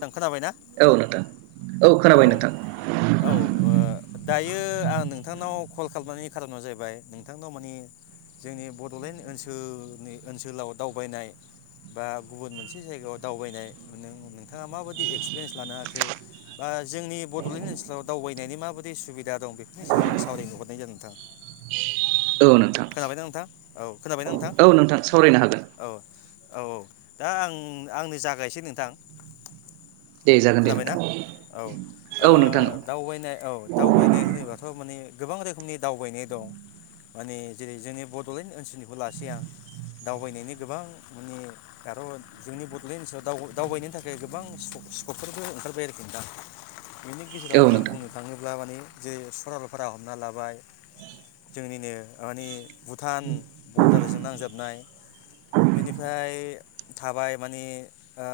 नोंथां खोनाबायना? औ नोंथां औ खोनाबाय नोंथां औ ओ दायो इयो आं नोंथांनाव कल खालामनायनि खार'ना जाहैबाय नोंथांनाव मानि जोंनि बड'लेण्ड ओनसोलनि ओनसोलाव दावबायनाय बा गुबुन मोनसे जायगायाव दावबायनाय नों नों नोंथाङा माबायदि एक्सपिरियेन्स लानो हाखो? बा जोंनि बड'लेण्ड ओनसोलाव दावबायनायनि माबायदि सुबिदा दं बेफोरनि सायाव आं सावरायनो हरनाय जादों नोंथा। औ नोंथां। औ। औ नोंथां सावरायनो हागोन। औ औ औ दा आं आंनो जागायसै नोंथां। दे जागोन दे खोनाबायना नोंथां औ ओ औ नोंथां दावबायनाय औ दावबायनाय होनोबाथ' मानि गोबां रोखोमनि दावबायनाय दं, मानि जेरै जोंनि बड'लेण्ड ओनसोलनिखौ लासै आं दावबायनायनि गोबां मानि आरो जोंनि बड'लेण्ड ओनसोलाव दावबायनायनि थाखाय गोबां सिथख सि ककफोरबो ओंखारबाय आरोखि नोंथां। बेनि औ गेजेरावनो जों नोंथां बुंनो थाङो। ब्ला माने जेरै सरलपारा हमना लाबाय जोंनिनो मानानि भुटान बरदारजों नांजाबनाय बेनिफ्राय थाबाय मानिे ओ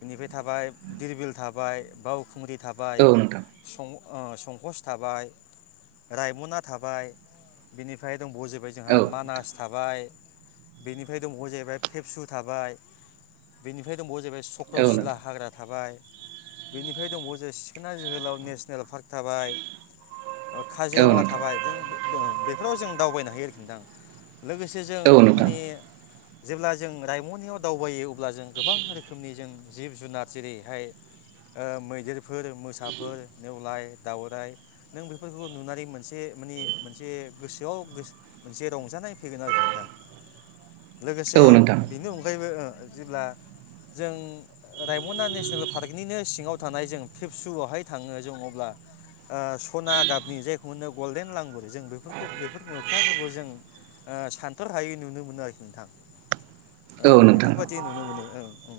बेनिफ्राय थाबाय, दिरबिल थाबाय, बावखुंग्रि थाबाय, औ नोंथां संकस थाबाय, रायमना थाबाय, बेनिफ्राय दंबावो जाहैबाय औ जोंहा मानास थाबाय, बेनिफ्राय दंबावो जाहैबाय फेबसु थाबाय बेनिफ्राय दंबावो जाहैबाय स नोंथां औ कक्रसिला नोंथां हाग्रा थाबाय, बेनिफ्राय दंबावो जो सिखोना जोहोलाव नेसनेल पार्क थाबाय, औ काजिरङा नोंथां थाबाय जों बे बेफोराव जों दावबायनो हायो आरोखि नोंथां, लोगोसे जों औ नोंथां माने जेब्ला जों रायमनायाव दावबायो अब्ला जों गोबां रोखोमनि जों जिब जुनार जेरैहाय मैदेरफोर मोसाफोर नेवलाय दाउराय नों बेफोरखौ नुनानै मोनसे माने मोनसे गोसोआव मोनसे रंजानाय फैगोन आरोखि नोंथां। लोगोसे बेनि अग अगायबो जेब्ला जों [unintelligible] रायमना नेसनेल पार्कनिनो सिङाव थानाय जों पिबसुआवहाय थाङो जों अब्ला सना गाबनि जायखौ होनो गल्डेन लांगुर जों बेफोरखौ बेफोर मोख्राफोरखौ जों सानथर हायै नुनो मोनो आरोखि। नोंथाङा ओ औ नोंथां बेफोरबायाददि नुनो मोनो। औ औ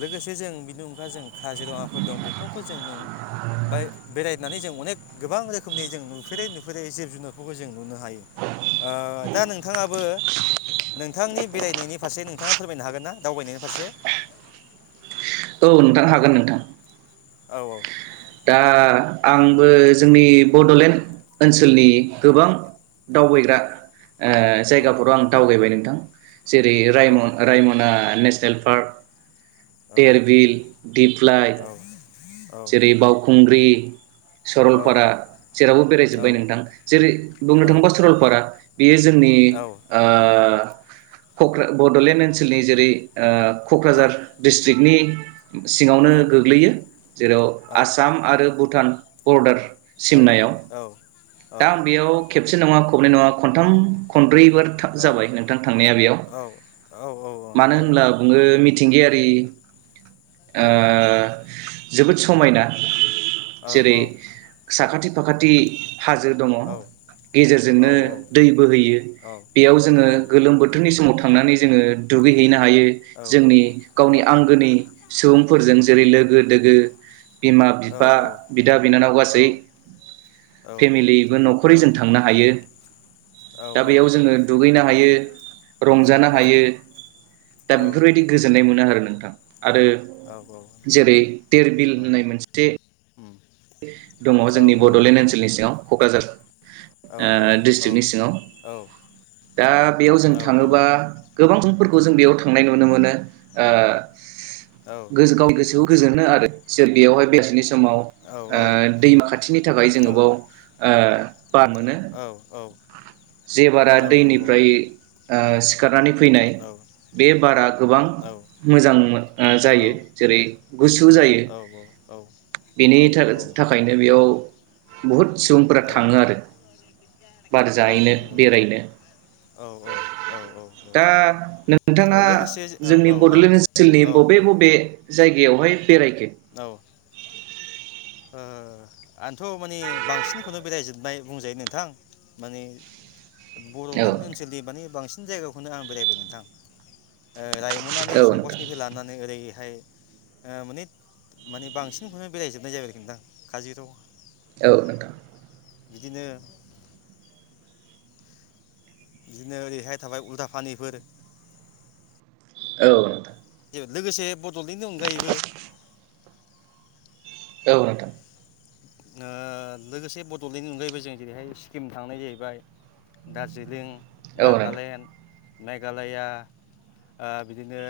लोगोसे जों बिनि अनगा जों काजिरङाफोर दं बेफोरावबो जों नों बाय बेरायनानै जों अनेक गोबां रोखोमनि जों नुफेरै नुफेरै जिब जुनारफोरखौ जों नुनो हायो, दा नोंथाङाबो नोंथांनि बेरायनायनि फारसे नोंथाङा फोरमायनो हागोन ना दावबायनायनि फारसे औ नोंथां हागोन नोंथां। औ औ दा आंबो जोंनि बड'लेण्ड ओनसोलनि गोबां औ दावबायग्रा ओ औ जायगाफोराव आं दावगायबाय नों दां जेरै औ राइम राइमना नेसनेल पार्क औ टेरबिल दिप्लाइ औ औ जेरै बावखुं ग्रि औ सरलपारा जेरावबो औ बेरायजोब्बाय नोंथां जेरै औ बुंनो थाङोबा सरलपारा। बेयो जोंनि औ ओ कक्रा बड'लेण्ड ओनसोलनि जेरै ओ। औ क'क्राझार दिस्ट्रिकनि सिङावनो औ गोग्लैयो जेराव आसाम आरो भुटान बरडार सिमनायाव दा आं बेयाव खेबसे नङा ख खनै नङा खनथाम खन ब्रैबार जाबाय नोंथां थांनाया बेयाव औ औ औ मानो नंगौ होनब्ला बुङो। थिंगियारि ओ औ जोबोद समायना औ औ जेरै साखाथि फाखाथि हाजो दङ औ औ गेजेरजोंनो औ दै बोहैयो बेयाव जोङो गोलोम बोथोरनि समाव थां थांनानै जोङो दुगैहैनो हा हायो जोंनि गावनि आंगोनि सुबुंफोरजों जेरै लोगो लोगो होस [unintelligible] बिमा बिफा बिदा बिनानाव गासै फेमिलिबो न'खरै जों थांनो हायो। औ दा बेयाव जोङो दुगैनो औ हायो रंजानो औ हायो दा औ बेफोरबायदि गोजोननाय मोनो आरो ना नोंथां आरो औ जेरै नंगौ ओ बिल औ होननाय मोनसे उम एस दङ औ जोंनि बड'लेण्ड ओनसोलनि सिङाव क'क्राझार औ ओ डिस्ट्रिक्नि सिङाव औ दा बेयाव जों औ थाङोबा गोबां सुबुंफोरखौ जों बेयाव थांनाय नुनो मोनो ओ औ गोस गाव गोसोआव गोजोनो आरो जो बेयावहाय बिसनिस समाव ओ दैमा खाथिनि थाखाय जोङो बाव ओ बार मोनो औ औ जे बारा औ नंगौ दैनिफ्राय ओ सिखारनानै फैनाय औ औ बे बारा गोबां औ औ मोजां ओ जायो औ औ जेरै गुसु जायो औ बेनि औ थाखाय जो थाखायनो बेयाव बहुत सुबुंफोरा औ थाङो आरो बार औ जाहैनो नंगौ नंगौ बेरायनो औ औ दा औ नोंथाङा लोगोसे औ जोंनि औ बड'लेण्ड ओनसोलनि औ बबे बबे जायगायावहाय बेरायखो ओ आन्थ' माने बांसिनखौनो बेरायजोबबाय बुंजायो नोंथां माने औ बड'लेण्ड ओनसोलनि माने बांसिन सिन जायगाखौनो आं बेरायबाय नोंथां ओ रायमनानि औ नोंथां संकसनिफ्राय लानानै ओरै नाथाय माने माने बांसिनखौनो बेरायजोबनाय जाबाय आरोखि नोंथां काजिरङा औ नोंथां बिदिनो बिदिनो ओरैहाय थाबाय उलथाफानिफोर औ नोंथां लोगोसे बडलेण्डनि अनगायैबो औ नोंथां ओ लोगोसे बड'लेण्डनि अनगायैबो जों जेरैहाय सिक्किम थांनाय जाहैबाय दार्जिलिं औ नोंथां नागालेण्ड, मेघालया बिदिनो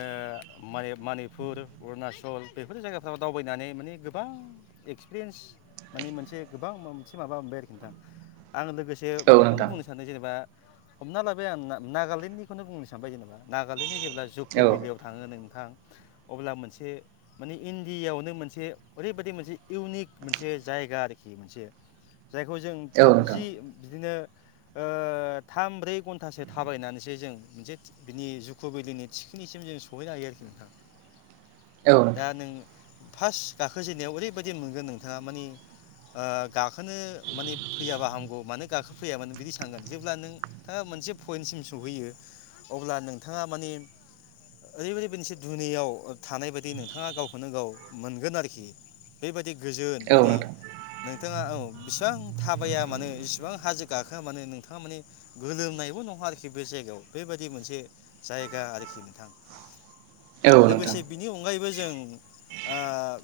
मनि मनिपुर, अरुणाचल बेफोर जायगाफ्राव दावबायनानै माने गोबां एक्सपिरियेन्स माने मोनसे गोबां मोनसे माबा मोनबाय आरोखि नोंथां। आं लोगोसे औ नोंथां औ बेखौनो नोंथां बुंनो सानो जेनेबा हमना लाबाय आं नागालेण्डनिखौनो बुंनो सानबाय जेनेबा, नागालण्डनि जे ब्ला जुकु औ नोंथां औ भेलियाव थाङो नोंथां अब्ला मोनसे माने इण्डियायावनो मोनसे ओरैबायदि मोनसे इउनिक मोनसे जायगा आरोखि मोनसे जायखौ जों नोंथां थामजि बिदिनो ओ थाम ब्रै घन्टासो थाबायनानैसो जों मोनसे बिनि जुखुुबिलिनि थिखोनिसिम जों सहैनो हायो आरोखि नोंथा। औ नोंथां औ नोंथां औ दा नों फार्स्ट गाखोजेननायाव ओरैबायदि मोनगोन नों थाङा मानि गाखो नो माने फैयाबा हामगौ मानोे गाखोफैयामोन बिदि सानगोन। जेब्ला नों नोंथाङा मोनसे पइन्टसिम सहैयो अब्ला नोंथाङा माने ओरैबायदि मोनसे दुनियाव थानाय बायदि नोंथाङा गावखौनो गाव मोनगोन आरोखि बेबायदि गोजोन माने नों नोंथाङा बेसिबां थाबाया मानोे इसिबां हाजो गाखोआ माने नोंथाङा माने गोलोमनायबो नङा आरोखि बे जायगायाव। बेबायदि मोनसे जायगा आरोखि नोंथां। लोगोसे नोंथां बिनि अनगायैबो जों ओ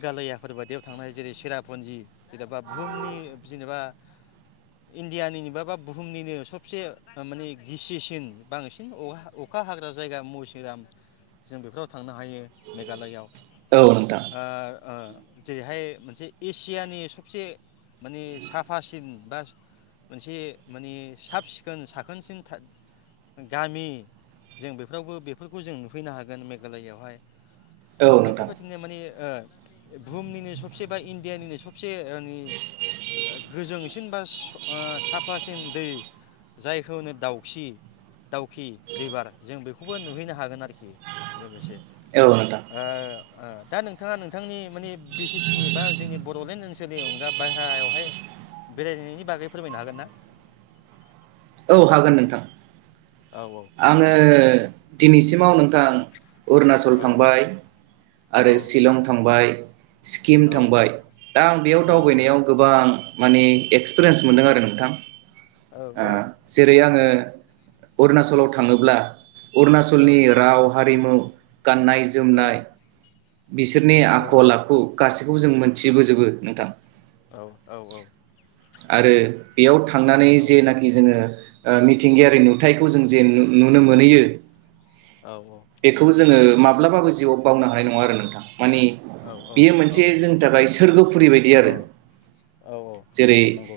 घालयाफोर बायियाव थांनो हायो। जेरै सेरापुन्जि जेन'बा बुहुमनि जेनेबा इण्डियानि निबा बा बुहुमनिनो सबसे माने गिसिसिन बांसिन अखा हाग्रा जायगा मोसिनराम जों बेफोराव थांनो हायो मेघालयाआव औ नोंथां। ओ जेरैहाय मोनसे एसियानि सबसे माने साफासिन बा मोनसे माने साब सिखोन साखोनसिन गामि जों बेफोरावबो बेफोरखौ जों नुफैनो हागोन मेघालयाआवहाय। बेफोरबायदिनो माने ओ बुहुमनिनो सबसे बा इण्डियानिनो सबसे माने गोजोंसिन बा साफासिन दै जायखौ दाउखि दाउखि रिभार जों बेखौबो नुहैनो हागोन आरोखि लोगोसे। औ नोंथां ओओ दा नोंथाङा नों थांनि माने बि टि सि नि बा जोंनि बड'लेण्ड ओनसोलनि अनगा बाहेरायावहाय बेरायनायनि बागै फोरमायनो हागोन ना? औ हागोन नोंथां। औ आङो दिनैसिमाव नोंथां अरुणाचल औ थांबाय औ आरो शलं थांबाय स्किम औ थांबाय दा आं बेयाव दावबायनायाव गोबां माने औ एक्सपिरियेन्स मोनदों आरो नोंथां औ जेरै आङो अरुणासल ओनसोलाव थाङोब्ला अरुणाचलनि राव हारिमु गाननाय जोमनाय बिसोरनि आखल आ आखु गासिबो बे खौ जों मोनथिबोजोबो नोंथां औ औ औ आरो बेयाव थांनानै जेनाखि जोङो मिथिंगायारि नुथायखौ जों नुनो मोनहैयो बेखौबो जोङो माबा माब्लाबाबो जिउआव बावनो हानाय नङा आरो नोंथां माने बेयो मोनसे जोंनि थाखाय सोरगोफुरि बायदि औ आरो औ औ जेरै नंगौ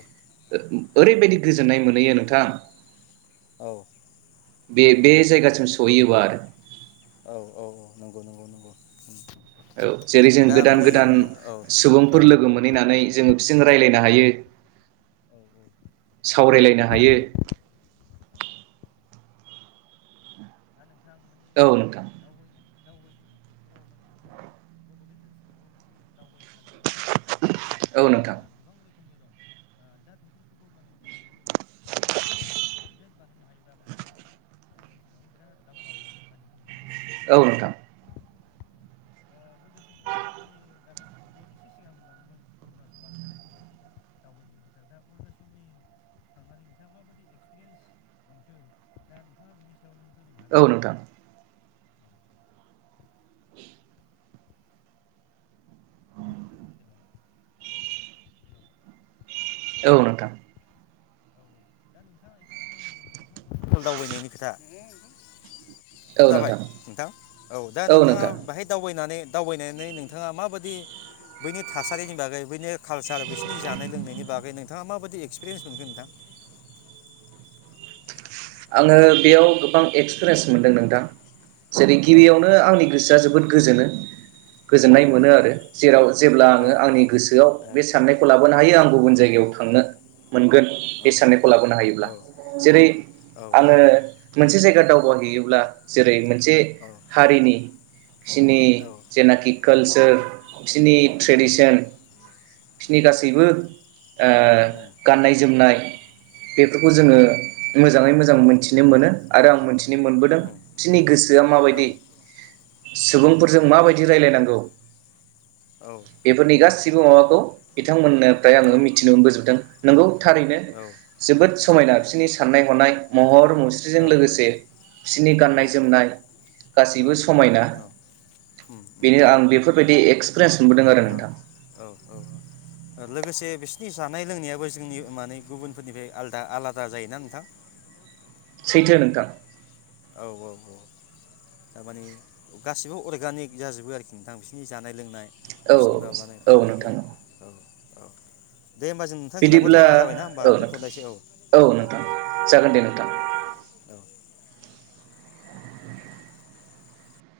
ओरैबायदि गोजोननाय मोनहैयो नोंथां औ बे बे जायगासिम सहैयोबा आरो [inaudible] औ औ औ नंगौ नंगौ नंगौ औ जेरै जों दा गोदान माने गोदान औ औ सुबुंफोर लोगो मोनहैनानै जोङो बिसजों रायलायनो औ हायो औ दा सावरायलायनो नोंथां हायो जानो औ नोंथां दावबायनायनि खेथ्र'आव माने जोंनि बड'लेण्ड ओनसोलावबो मोनसे दावबायसालि [inaudible] मोनसे ओ औ नोंथां गोबां [inaudible] रोमनि दं दा बेफोरखौबो माने जों माने मोनसे बेखौ जों आपग्रेड बानायनो हायोबा माने जोंनि ओनसोलाव [inaudible] बि दावगागोन [inaudible] औ नोंथां औ लोगोसे नोंथाङा माने दाथ' एसे सिगां बुंलांदों अरुणचलाव बेरायनायनि खोथा दावबायनायनि खोथा दा अरुणाचलनि थांनानै नोंथाङा माबायदि एक्सपिरियेन्स मोनखो दा नोंथाङा बिनि सायाव नों। फोरमायनो हागोन औ नामा? नोंथां। औ नोंथां। औ दा नोंथाङा एसे सिगांदों नोंथाङ फुबल दावबायनायनि खोथा। खोनाबाय नोंथां औ दा नोंथाङा बेाहाय दावबायनानै। दावबायनानै नोंथाङा माबादि बैनि थासारिनि बागै बैनि। कालसार बिसोरनि जानाय लोंनायनि बागै नोंथाङा माबायदि। एक्सपिरियेन्स मोनगोन नोंथां। आङो बेयाव गोबां एक्सपिरियेन्स मोनदों नोंथां। जेरै औ गिबियावनो आंनि गोसोआ जोबोद गोजोनो। औ गोजोननाय मोनो आरो जेराव जेब्ला औ आङो आंनि गोसोआव ए बे साननायखौ लाबोनो उम हायो आं गुबुन जायगायाव थांनो। मोनगोन औ बे साननायखौ लाबोनो हायोब्ला औ जेरै औ आङो औ मोनसे उम जायगा दावबायहैैयोब्ला जेरै मोनसे औ हारिनि बिसिनि औ जेनाखि कालसार उम बिसिनि उम उम ट्रेडिसन बिसिनि गासैबो उम गाननाय जोमनाय। बेफोरखौ जोङो मोजाङै मोजां। उम उम मिथिनो मोनो। [unintelligible] दों उम बिसिनि गोसोआ औ माबायदि औ सुबुंफोरजों माबायदि रायलायनांगौ। औ [inaudible] बेफोरनि गासिबो माबा। खौ बिथांमोननो। ओमफ्राय आङो मिथिनो मोनबोजोबदों। नंगौ। थारैनो जोबोद औ समायना बिसोरनि साननाय हनाय। महर। मुस्रिजों लोगोसे बिसोरनि औ औ गाननाय जोमनाय औ गासिबो समायना औ उम उम बेनो उम आं बेफोरबायदि एक्स पिरियेन्स मोनबोदों आरो औ नोंथां। औ औ लोगोसे बिसिनि जानाय लोंनायाबो जोंनि माने गुबुनफोरनिफ्राय आलादा आलादा जायोना नोंथां। सैथो नोंथां। औ औ औ थारमानि गासिबो अर्गानिक जाजोबो आरोखि नोंथां बिसोरनि जानाय लोंनाय। औ बिसिनि माबानायफ्रा औ आरोखि नोंथां औ। औ। दे होमबा जों नोंथां जोंनाबो बिदिब्ला टाइमा जाबायना होमबा औ नोंथां दोन्थ'नायसै औ औ नोंथां दे जागोन दे नोंथां औ